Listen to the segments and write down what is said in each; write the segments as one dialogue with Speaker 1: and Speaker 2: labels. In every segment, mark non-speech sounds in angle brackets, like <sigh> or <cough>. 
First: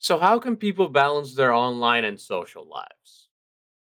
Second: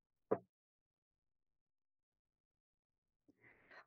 Speaker 1: So, how can people balance their online and social lives?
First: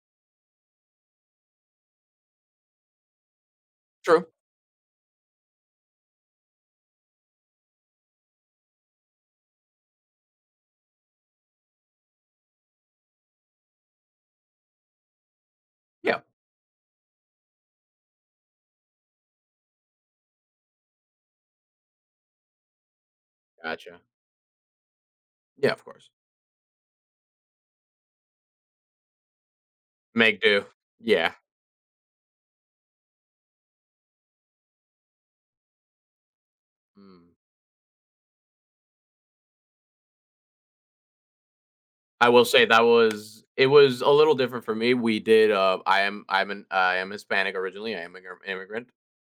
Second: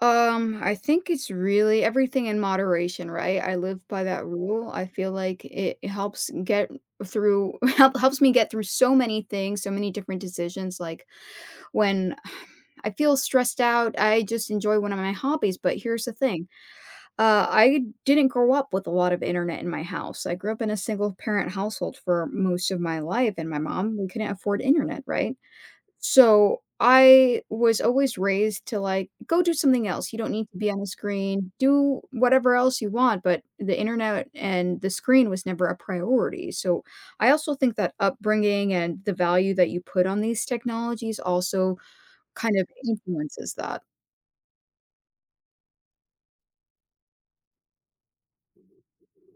Speaker 2: I think it's really everything in moderation, right? I live by
Speaker 1: True.
Speaker 2: that rule. I feel like it helps get through <laughs> helps me get through so many things, so many different decisions like when <sighs> I feel stressed out, I just enjoy one of my hobbies, but here's the
Speaker 1: Yeah.
Speaker 2: thing. I didn't grow up with a lot of internet in my house. I grew up in a single parent household for most of my life and my mom,
Speaker 1: Gotcha.
Speaker 2: we couldn't afford internet, right?
Speaker 1: Yeah, of course.
Speaker 2: So I was always raised to like go do something else. You don't
Speaker 1: Make
Speaker 2: need to
Speaker 1: do.
Speaker 2: be on the
Speaker 1: Yeah.
Speaker 2: screen. Do whatever else you want, but the internet and the screen was never a priority. So I
Speaker 1: Mm.
Speaker 2: also think that upbringing and the value that you put on these technologies also
Speaker 1: I will
Speaker 2: kind
Speaker 1: say
Speaker 2: of
Speaker 1: that was
Speaker 2: influences
Speaker 1: it
Speaker 2: that.
Speaker 1: was a little different for me. We did. I am. I'm an. I am Hispanic originally. I am an immigrant,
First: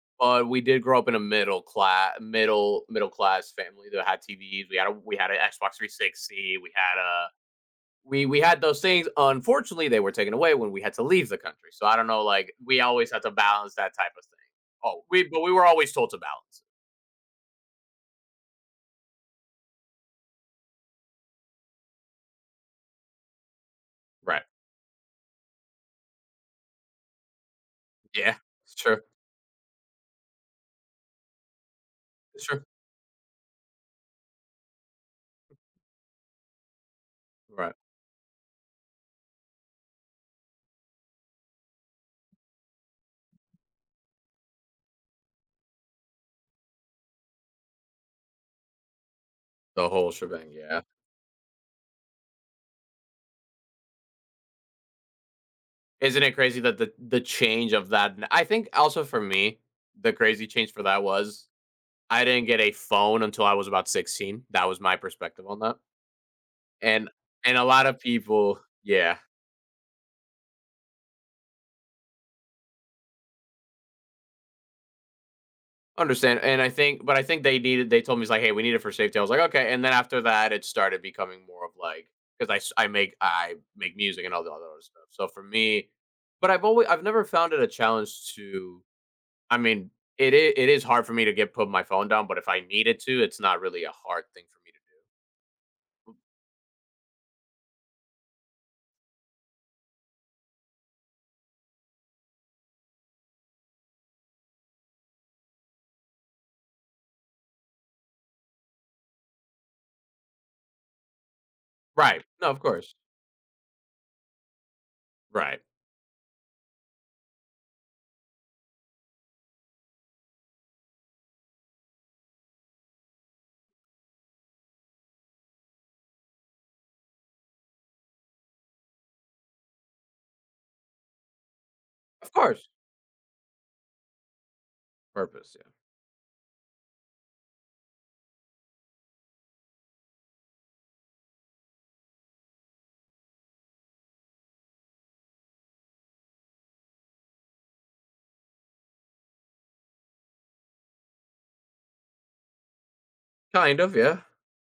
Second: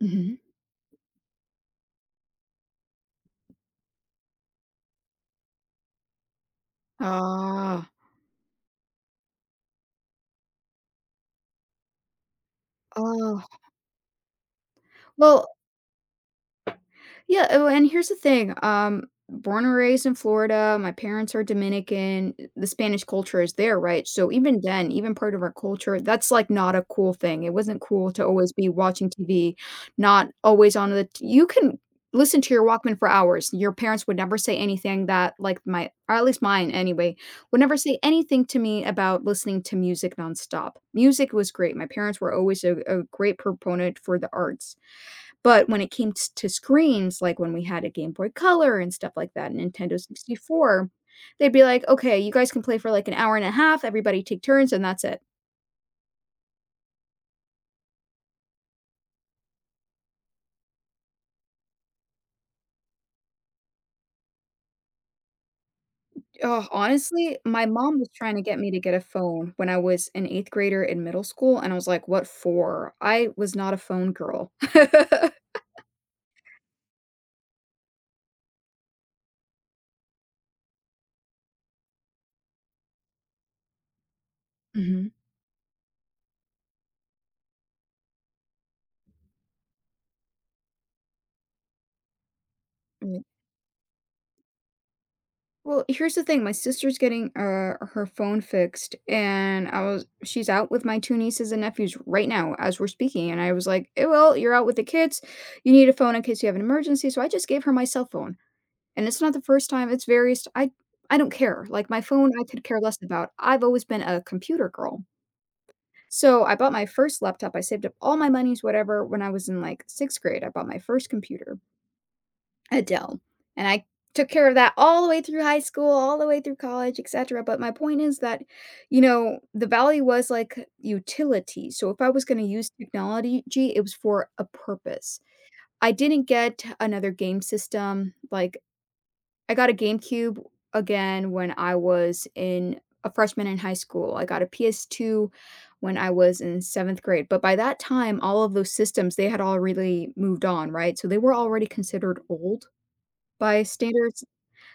Speaker 2: Mhm.
Speaker 1: but we did grow up in a middle class, middle class family that had TVs. We had a. We had an Xbox 360. We had a
Speaker 2: Ah.
Speaker 1: we we had those things. Unfortunately, they were taken away when we had to leave the country. So I don't know. Like we always had to
Speaker 2: Oh.
Speaker 1: balance that type of thing. Oh,
Speaker 2: Well,
Speaker 1: we were always told to balance it.
Speaker 2: yeah, oh, and here's the thing, born and raised in Florida, my parents are Dominican, the Spanish culture is there, right? So
Speaker 1: Right.
Speaker 2: even then, even part of our culture, that's, like, not a cool thing. It wasn't cool to
Speaker 1: Yeah.
Speaker 2: always be
Speaker 1: Sure.
Speaker 2: watching TV, not always on the t you can listen to your
Speaker 1: Sure.
Speaker 2: Walkman for hours. Your parents would never say anything that, like, my or at least mine anyway, would
Speaker 1: Right.
Speaker 2: never say anything to me about listening to music nonstop. Music was great. My parents were always a great proponent for the arts. But when it came t to screens, like, when we had a Game Boy Color and stuff like that, and
Speaker 1: The
Speaker 2: Nintendo
Speaker 1: whole shebang. Yeah.
Speaker 2: 64, they'd be like, "Okay, you guys can play for, like, an hour and a half, everybody take turns, and that's it."
Speaker 1: Isn't it crazy that the change of that? I think also for me, the crazy change for that was I didn't get a phone until I was about 16. That was my perspective on that.
Speaker 2: Ugh,
Speaker 1: And
Speaker 2: honestly,
Speaker 1: and a
Speaker 2: my
Speaker 1: lot of
Speaker 2: mom was trying to get
Speaker 1: people,
Speaker 2: me to get a
Speaker 1: yeah,
Speaker 2: phone when I was an 8th grader in middle school, and I was like, "What for?" I was not a phone girl. <laughs>
Speaker 1: understand, and I think they needed, they told me, it's like, "Hey, we need it for safety." I was like, "Okay," and then after that, it started becoming more of, like, 'cause I make music and all the other stuff,
Speaker 2: Mhm.
Speaker 1: so for me but I've always, I've never found it a challenge to. I mean, it is hard for me to get put my phone down, but if I needed to, it's not really a hard thing for me to do.
Speaker 2: Well, here's the thing, my sister's getting, her phone fixed, and I was she's out with my 2 nieces and nephews right now as we're speaking, and I was like, "Eh, well, you're out with the kids, you need a phone in case you have an emergency," so I just gave her my cell phone, and it's not the first time, it's various I don't care, like, my
Speaker 1: Right.
Speaker 2: phone I
Speaker 1: No, of
Speaker 2: could care
Speaker 1: course.
Speaker 2: less about, I've always been a computer girl.
Speaker 1: Right.
Speaker 2: So, I bought my first laptop, I saved up all my monies, whatever, when I was in, like, 6th grade, I bought my first computer. Adele, and I took care of that all the way through high school, all the way through college, etcetera, but my point is that, you know, the value was, like, utility, so if I was
Speaker 1: Of
Speaker 2: gonna
Speaker 1: course.
Speaker 2: use technology it was for a purpose.
Speaker 1: Purpose, yeah.
Speaker 2: I didn't get another game system, like, I got a GameCube again when I was in a freshman in high school, I got a PS2 when I was in 7th grade, but by that time, all of those systems, they had already moved on, right? So they were already considered old. By
Speaker 1: Kind of, yeah.
Speaker 2: standards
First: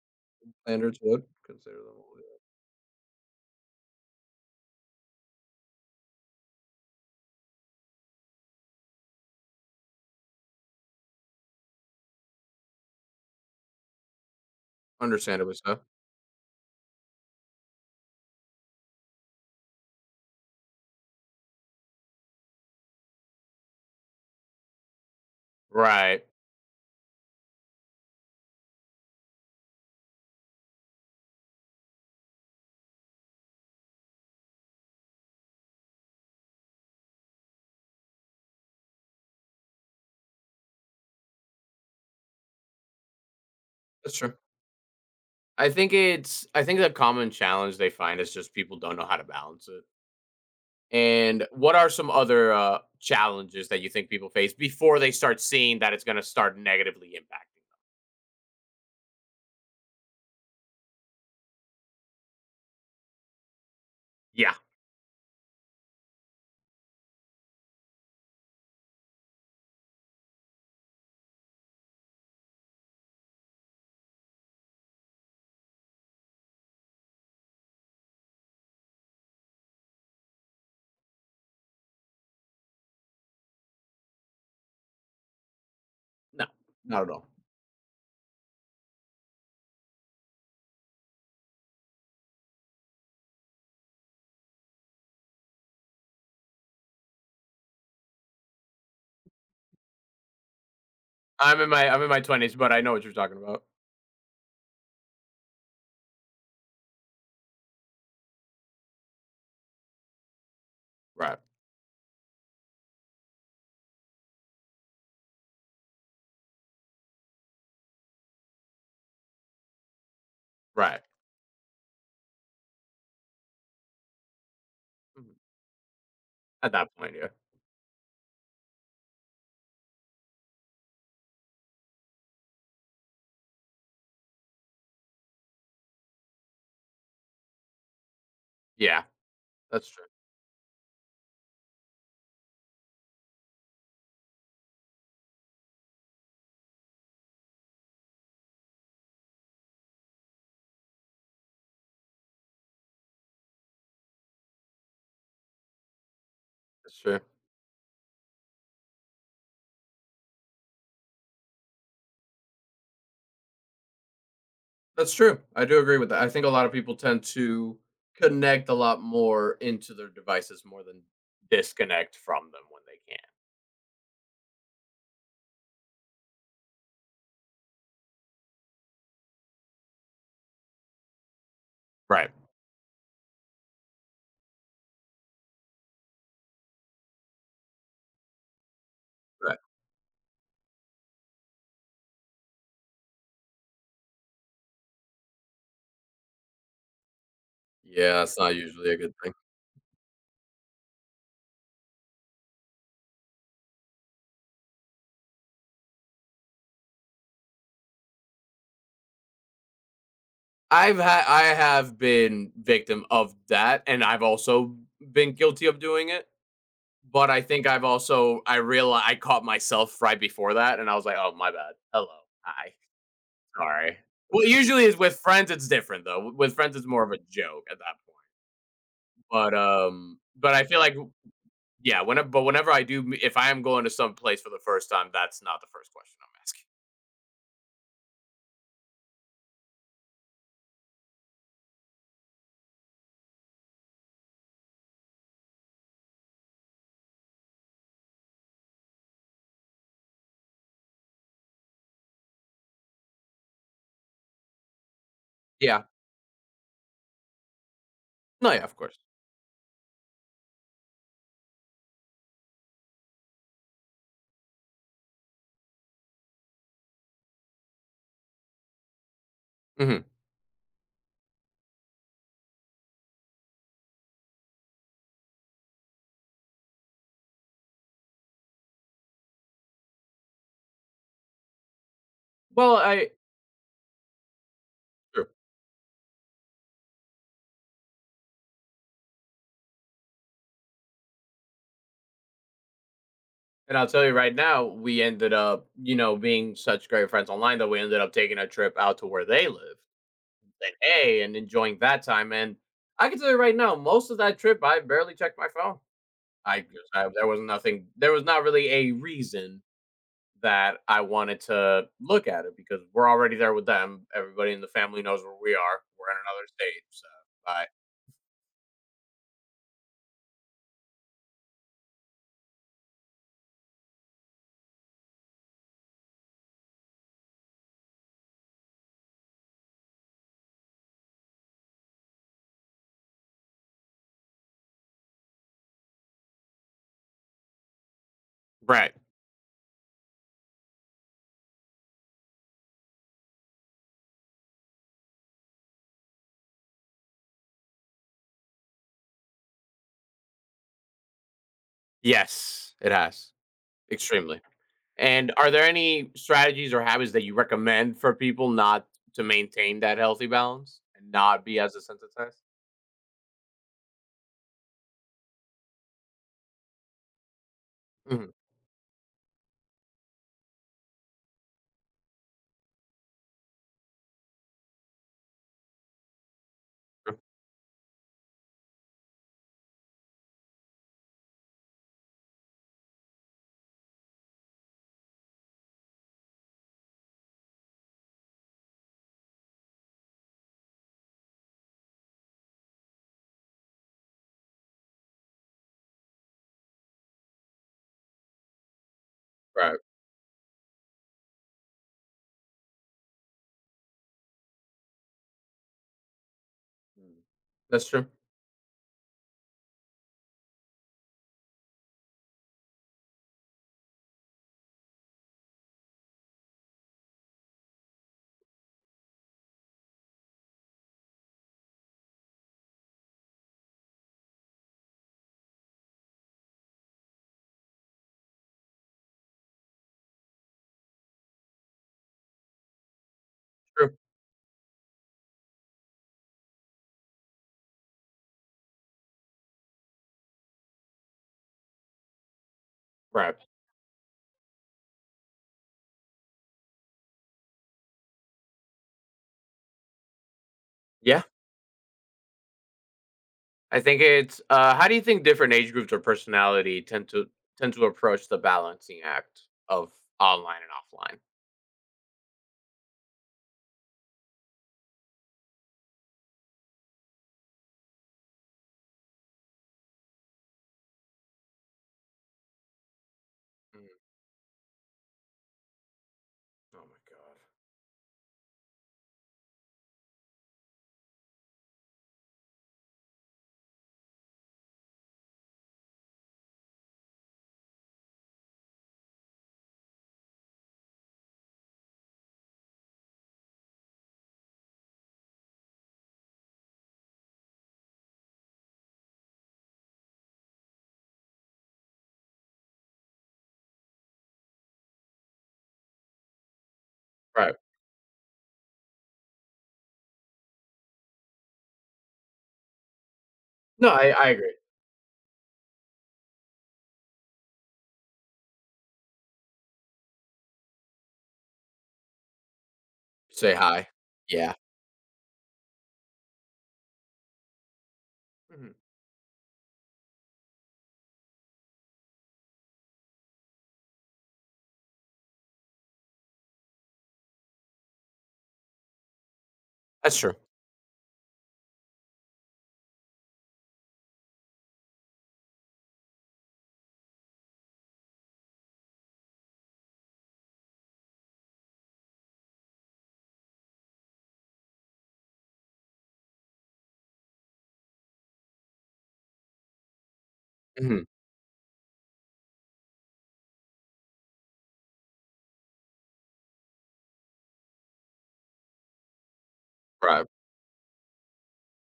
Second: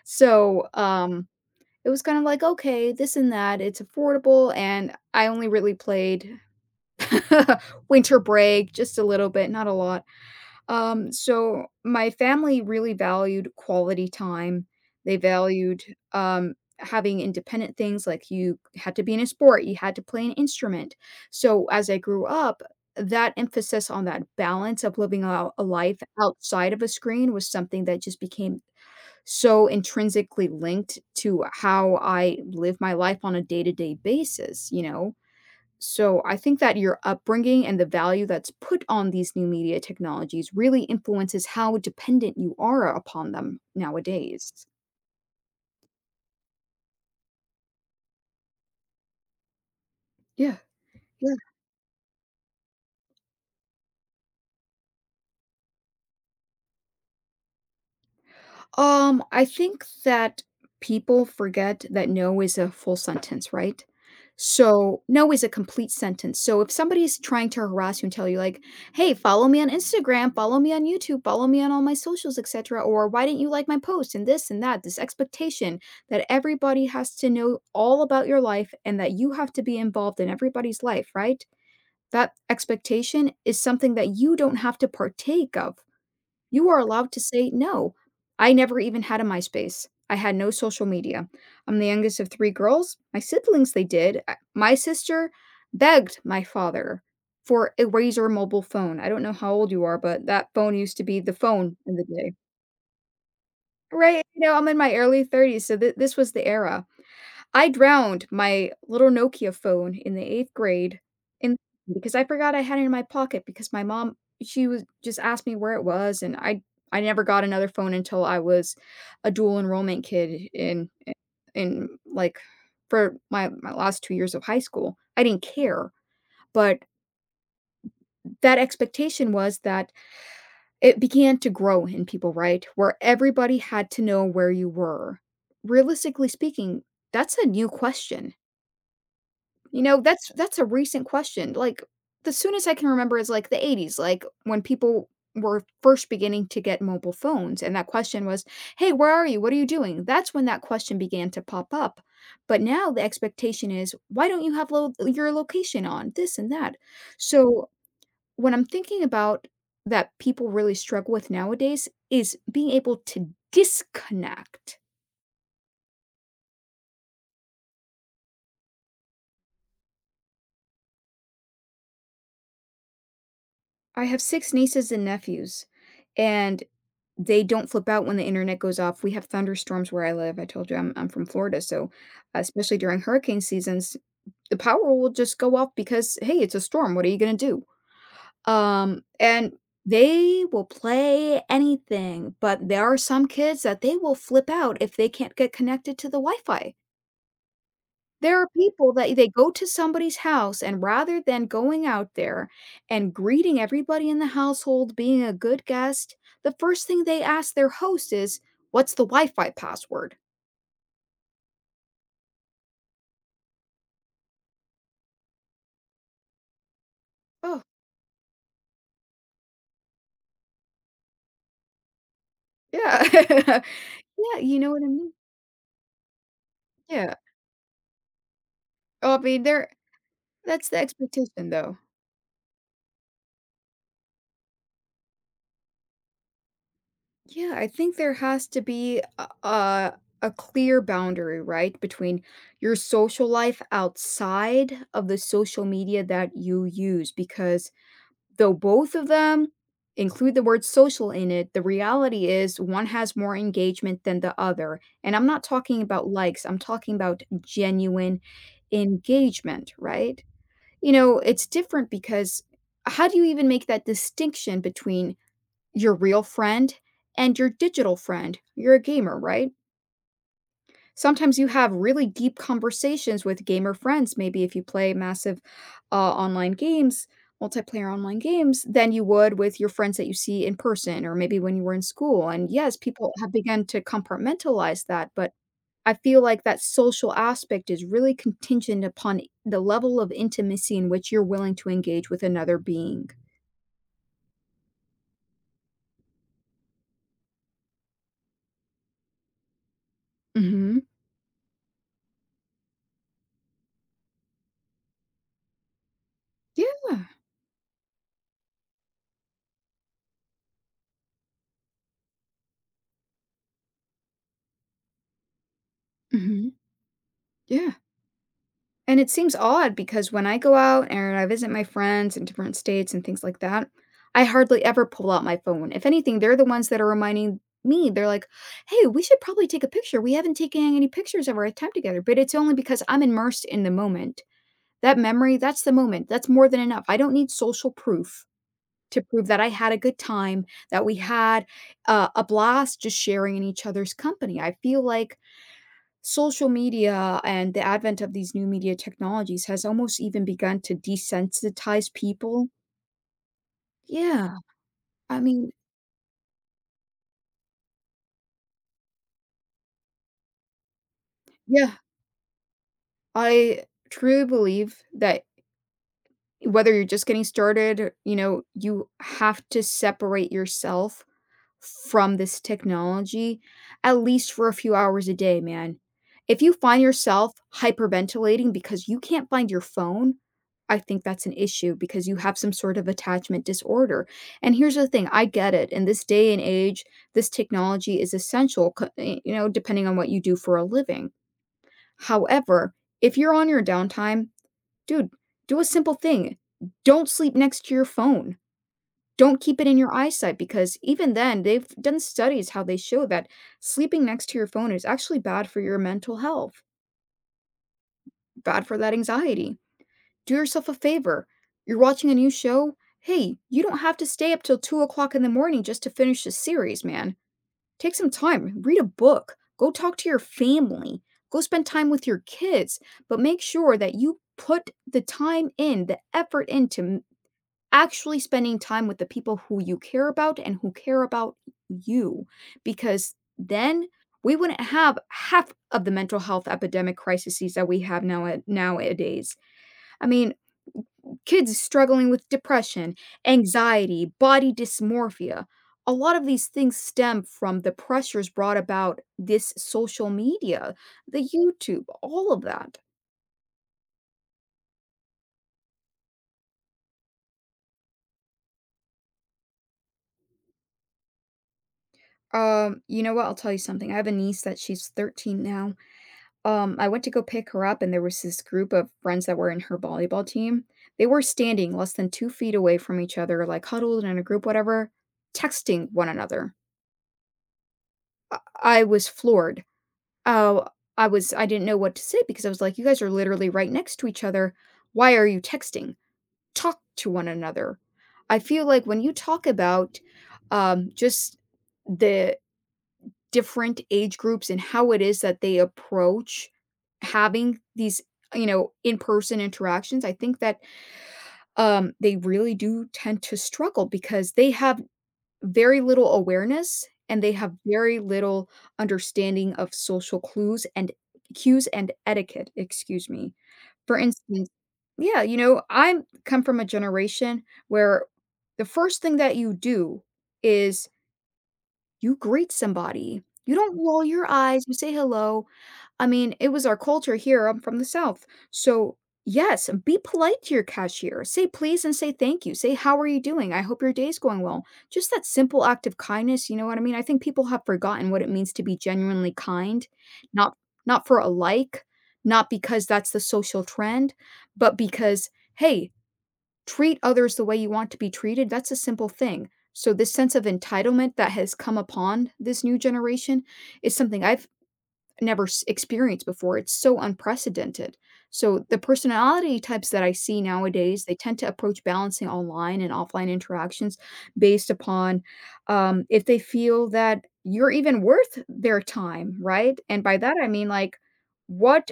Speaker 2: so,
Speaker 1: Standards would consider
Speaker 2: it
Speaker 1: them
Speaker 2: was
Speaker 1: all,
Speaker 2: kind of
Speaker 1: yeah.
Speaker 2: like, "Okay, this and that, it's affordable," and I only really played <laughs> Winter Break just a little bit, not a lot. So my family really valued quality time. They
Speaker 1: Understandably so.
Speaker 2: valued, having independent things, like you had to be in a sport, you had to play an instrument. So as I grew up, that emphasis on that balance of living a life
Speaker 1: Right.
Speaker 2: outside of a screen was something that just became so intrinsically linked to how I live my life on a day-to-day basis, you know? So I think that your upbringing and the value that's put on these new media technologies really influences how dependent you are upon them
Speaker 1: That's true.
Speaker 2: nowadays.
Speaker 1: I think the common challenge they find is just people don't know how to balance it.
Speaker 2: Yeah.
Speaker 1: And what are some other challenges that you think people face before they start seeing that it's going to start negatively impacting them?
Speaker 2: I think that people forget that no is a full sentence, right?
Speaker 1: Yeah,
Speaker 2: So, no is a complete sentence. So, if somebody's trying to harass you and tell you, like, hey, follow me on Instagram, follow me on YouTube, follow me on all my socials, etc., or why didn't you like my post and this and that, this expectation that everybody has to know all about your life and that you have to be involved in everybody's life, right? That expectation is something that you don't have to partake of.
Speaker 1: no,
Speaker 2: You are
Speaker 1: not at
Speaker 2: allowed to
Speaker 1: all.
Speaker 2: say no. I never even had a MySpace. I had no social media. I'm the youngest of 3 girls. My siblings, they did. I My sister begged my father for a Razor mobile phone. I don't know how old you are, but that phone used to be the phone in
Speaker 1: I'm
Speaker 2: the
Speaker 1: in my
Speaker 2: day.
Speaker 1: twenties, but I know what you're talking about.
Speaker 2: Right, you know, I'm in my early 30s, so th this was the era. I drowned my little Nokia phone in the 8th grade
Speaker 1: Right,
Speaker 2: in because I forgot I had it in my pocket because my mom she was just asked me where it was, and I never got another phone until I was a dual enrollment kid
Speaker 1: right.
Speaker 2: in, like, for my last 2 years of high school. I
Speaker 1: Mhm.
Speaker 2: didn't care,
Speaker 1: At
Speaker 2: but
Speaker 1: that point, yeah,
Speaker 2: that expectation was that it began to grow in people, right? Where everybody had to know where you were. Realistically speaking, that's a new question.
Speaker 1: yeah,
Speaker 2: You
Speaker 1: that's
Speaker 2: know,
Speaker 1: true.
Speaker 2: that's a recent question. Like, the soonest I can remember is, like, the '80s, like, when people were first beginning to get mobile phones, and that question was, "Hey, where are you? What are you doing?" That's when that question began to pop up. But now the expectation is, "Why don't you have lo your location on?" This and that.
Speaker 1: That's true.
Speaker 2: So, what I'm thinking about that people really struggle with nowadays is being able to disconnect.
Speaker 1: That's true. I do agree with that. I think a lot of people tend to connect a lot more into their devices more than disconnect from them when they can.
Speaker 2: I have 6 nieces and nephews, and they don't flip out when the internet goes off. We have thunderstorms where I live. I told you I'm from Florida, so,
Speaker 1: Right.
Speaker 2: especially during hurricane seasons, the power will just go off because, "Hey, it's a storm. What are you gonna do?" And
Speaker 1: Right.
Speaker 2: they will play anything, but there are some kids that they will flip out if they can't get connected to the Wi-Fi.
Speaker 1: Yeah, it's
Speaker 2: There are
Speaker 1: not usually
Speaker 2: people
Speaker 1: a good
Speaker 2: that they
Speaker 1: thing.
Speaker 2: go to somebody's house, and rather than going out there and greeting everybody in the household, being a good guest, the first thing they ask their host is, "What's the Wi-Fi password?"
Speaker 1: I have been victim of that, and I've also been guilty of doing it, but I
Speaker 2: Oh,
Speaker 1: think I realized I caught myself right before that, and I was like, "Oh, my bad. Hello, hi,
Speaker 2: yeah. <laughs>
Speaker 1: sorry."
Speaker 2: Yeah,
Speaker 1: Well,
Speaker 2: you know what
Speaker 1: usually
Speaker 2: I
Speaker 1: is
Speaker 2: mean?
Speaker 1: with friends, it's different though. With friends, it's more of
Speaker 2: Yeah.
Speaker 1: a joke at that point.
Speaker 2: Oh, I mean, there
Speaker 1: But I
Speaker 2: that's the
Speaker 1: feel like
Speaker 2: expectation, though.
Speaker 1: yeah, whenever I do, if I am going to some place for the first time, that's not the first question I'm asking.
Speaker 2: Yeah, I think there has to be a clear boundary, right, between your social life outside of the social media that you use because though both of them include the word social in it, the reality is one has more engagement than the other. And I'm not
Speaker 1: Yeah,
Speaker 2: talking about likes, I'm talking about genuine
Speaker 1: no, yeah, of course.
Speaker 2: engagement, right? You know, it's different because how do you even make that distinction between your real friend and your digital friend? You're a gamer, right?
Speaker 1: Hmm.
Speaker 2: Sometimes you have really deep conversations with gamer friends, maybe if you play online games multiplayer online games, than you would with your friends that you see in person or maybe when you were in school, and
Speaker 1: Well,
Speaker 2: yes,
Speaker 1: I.
Speaker 2: people have begun to compartmentalize that,
Speaker 1: Sure.
Speaker 2: but I feel like that social aspect is really contingent upon the level of intimacy in which you're willing to engage with another being.
Speaker 1: And I'll tell you right now, we ended up, you know, being such great friends online that we ended up taking a trip out to where they live and
Speaker 2: Mhm.
Speaker 1: hey, and enjoying that time. And I can tell you right now, most of that trip, I barely checked my phone.
Speaker 2: Yeah.
Speaker 1: There was nothing, there was not really a reason that I wanted to look at it because we're already there with them. Everybody in the family knows where we are. We're in another
Speaker 2: Mhm.
Speaker 1: state. So, I,
Speaker 2: Yeah. And it seems odd because when I go out and I visit my friends in different states and things like that, I hardly ever pull out my phone. If anything, they're the ones that are reminding me. They're like, "Hey, we should probably take a picture. We haven't taken any pictures of our time together." But it's only because I'm immersed in the moment. That memory, that's the moment. That's more than enough. I don't need social proof
Speaker 1: right.
Speaker 2: to prove that I had a good time, that we had a blast just sharing in each other's company. I feel like social media and the advent of these new media technologies has almost even begun to desensitize people.
Speaker 1: Yes, it has.
Speaker 2: Yeah,
Speaker 1: Extremely.
Speaker 2: I
Speaker 1: And are
Speaker 2: mean,
Speaker 1: there any strategies or habits that you recommend for people not to maintain that healthy balance and not be as
Speaker 2: yeah,
Speaker 1: desensitized?
Speaker 2: I truly believe that whether you're just getting started, you
Speaker 1: Mhm.
Speaker 2: know, you have to separate yourself from this technology at least for a few hours a day, man. If you find yourself hyperventilating because you can't find your phone, I think that's an issue because you have some sort of attachment disorder. And here's the thing, I get it. In this day and age, this technology is essential, you know, depending on what you do for a living. However, if you're on your downtime, dude, do a simple thing. Don't sleep next to your phone. Don't keep it
Speaker 1: Right.
Speaker 2: in your eyesight because even then, they've done studies how they show that sleeping next to your phone is actually bad for your mental health,
Speaker 1: Mm. That's true.
Speaker 2: bad for that anxiety. Do yourself a favor. You're watching a new show. Hey, you don't have to stay up till 2 o'clock in the morning just to finish a series, man. Take some time, read a book, go talk to your family, go spend time with your kids, but make sure that you put the time in, the effort into actually spending time with the people who you care about and who care about you, because then
Speaker 1: True.
Speaker 2: we wouldn't have half of the mental health epidemic crises that we have now nowadays. I mean, kids struggling with depression,
Speaker 1: Right.
Speaker 2: anxiety, body dysmorphia. A lot of these things stem from the pressures brought about this social media,
Speaker 1: Yeah.
Speaker 2: the YouTube, all of that.
Speaker 1: I think it's How do you think different age groups or personality tend to tend to approach the balancing act of online and offline?
Speaker 2: You know what? I'll tell you something. I have a niece that she's 13 now. I went to go pick her up, and there was this group of friends that were in her volleyball team. They were standing less than 2 feet away from each other, like,
Speaker 1: Mhm.
Speaker 2: huddled in a group, whatever, texting one another.
Speaker 1: Oh my god.
Speaker 2: I I was floored. Oh, I didn't know what to say because I was like, "You guys are literally right next to each other. Why are you texting? Talk to one another." I feel like when you talk about, just the different age groups and how it is that they approach having these, in-person interactions, I think that, they really do tend to struggle because they have very little awareness and they have
Speaker 1: Right.
Speaker 2: very little understanding of social clues and cues and etiquette, excuse me.
Speaker 1: No,
Speaker 2: For
Speaker 1: I
Speaker 2: instance,
Speaker 1: agree.
Speaker 2: yeah, I come from a generation where the first thing that you do is you greet somebody.
Speaker 1: Say
Speaker 2: You don't
Speaker 1: hi.
Speaker 2: roll your
Speaker 1: Yeah.
Speaker 2: eyes, you say hello. I mean, it was our culture here, I'm from the South.
Speaker 1: Mhm.
Speaker 2: So, yes, be polite to your cashier. Say please and say thank you. Say, how are you doing? I hope your day's going well. Just that simple act of kindness, you know what I mean? I think people have forgotten what it means to be genuinely kind,
Speaker 1: That's true.
Speaker 2: not for a like, not because that's the social trend, but because, hey, treat others the way you want to be treated, that's a simple thing. So, this sense of entitlement that has come upon this new generation is something I've never s- experienced before. It's so unprecedented. So, the personality types that I see
Speaker 1: Mhm.
Speaker 2: nowadays, they tend to approach balancing online and offline interactions based upon, if they feel that you're even worth their time, right? And by
Speaker 1: Right.
Speaker 2: that, I mean, like, what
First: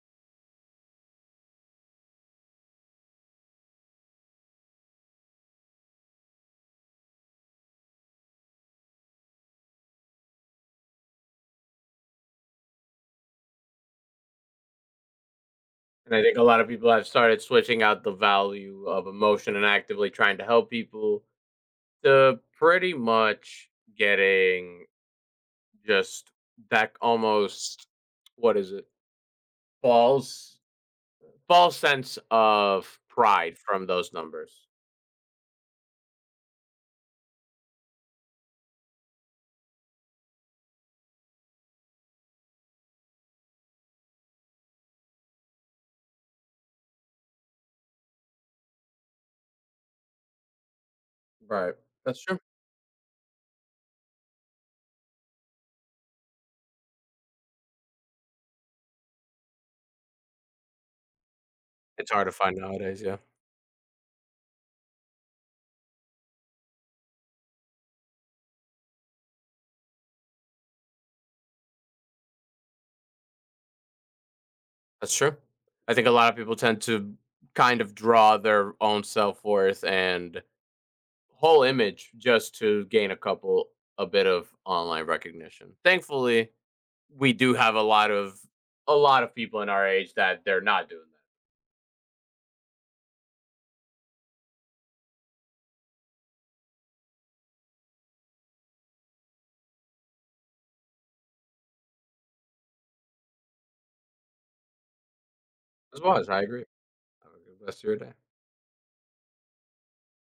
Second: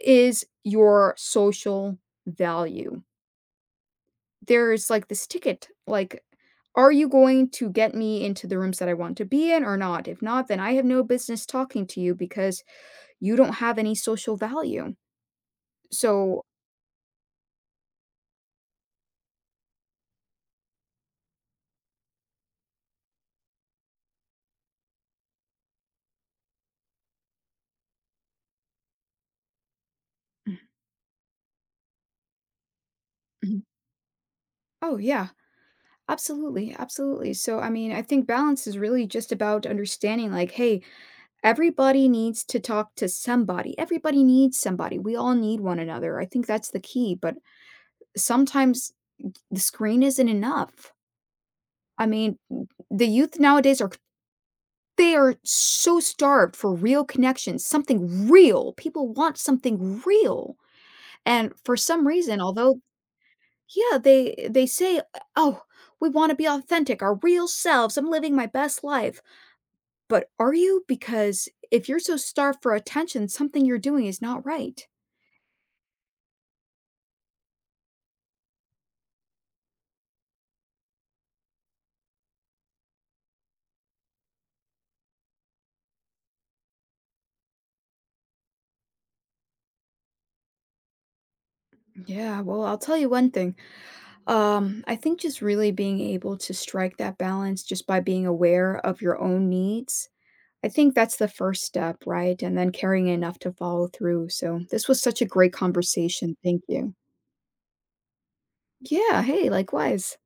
Speaker 2: is your social value? There's, like, this ticket, like, "Are you going to get me into the rooms that I want to be in or not? If not, then I have no business talking to you because you don't have any social value."
Speaker 1: And I think a
Speaker 2: So,
Speaker 1: lot of people have started switching out the value of emotion and actively trying to help people to pretty much getting just that almost what is it?
Speaker 2: mhm,
Speaker 1: False false sense of pride
Speaker 2: mhm.
Speaker 1: from those numbers.
Speaker 2: Oh, yeah. Absolutely, absolutely. So, I mean, I think balance is really just about understanding, like, "Hey, everybody needs to talk to somebody. Everybody needs somebody. We all need one another." I think that's the key, but sometimes the screen isn't enough.
Speaker 1: Right.
Speaker 2: I
Speaker 1: That's true.
Speaker 2: mean, the youth nowadays are, they are so starved for real connections, something real. People want something real, and for some
Speaker 1: It's hard to
Speaker 2: reason,
Speaker 1: find
Speaker 2: although
Speaker 1: nowadays, yeah.
Speaker 2: yeah, they say, "Oh, we wanna be authentic, our real selves, I'm living my best life." But are you? Because if you're so starved for attention, something you're doing is not right.
Speaker 1: That's true. I think a lot of people tend to kind of draw their own self-worth and whole image just to gain a bit of online recognition. Thankfully, we do have a lot of people in our age that they're not doing that.
Speaker 2: Yeah, well, I'll tell you one thing, I think just really being able to strike that balance just by being aware of your own needs, I think that's the first step, right? And then carrying enough to follow through. So this was such a great
Speaker 1: As well as
Speaker 2: conversation.
Speaker 1: I
Speaker 2: Thank
Speaker 1: agree.
Speaker 2: you.
Speaker 1: Have a good rest of your day.
Speaker 2: Yeah. Hey, likewise.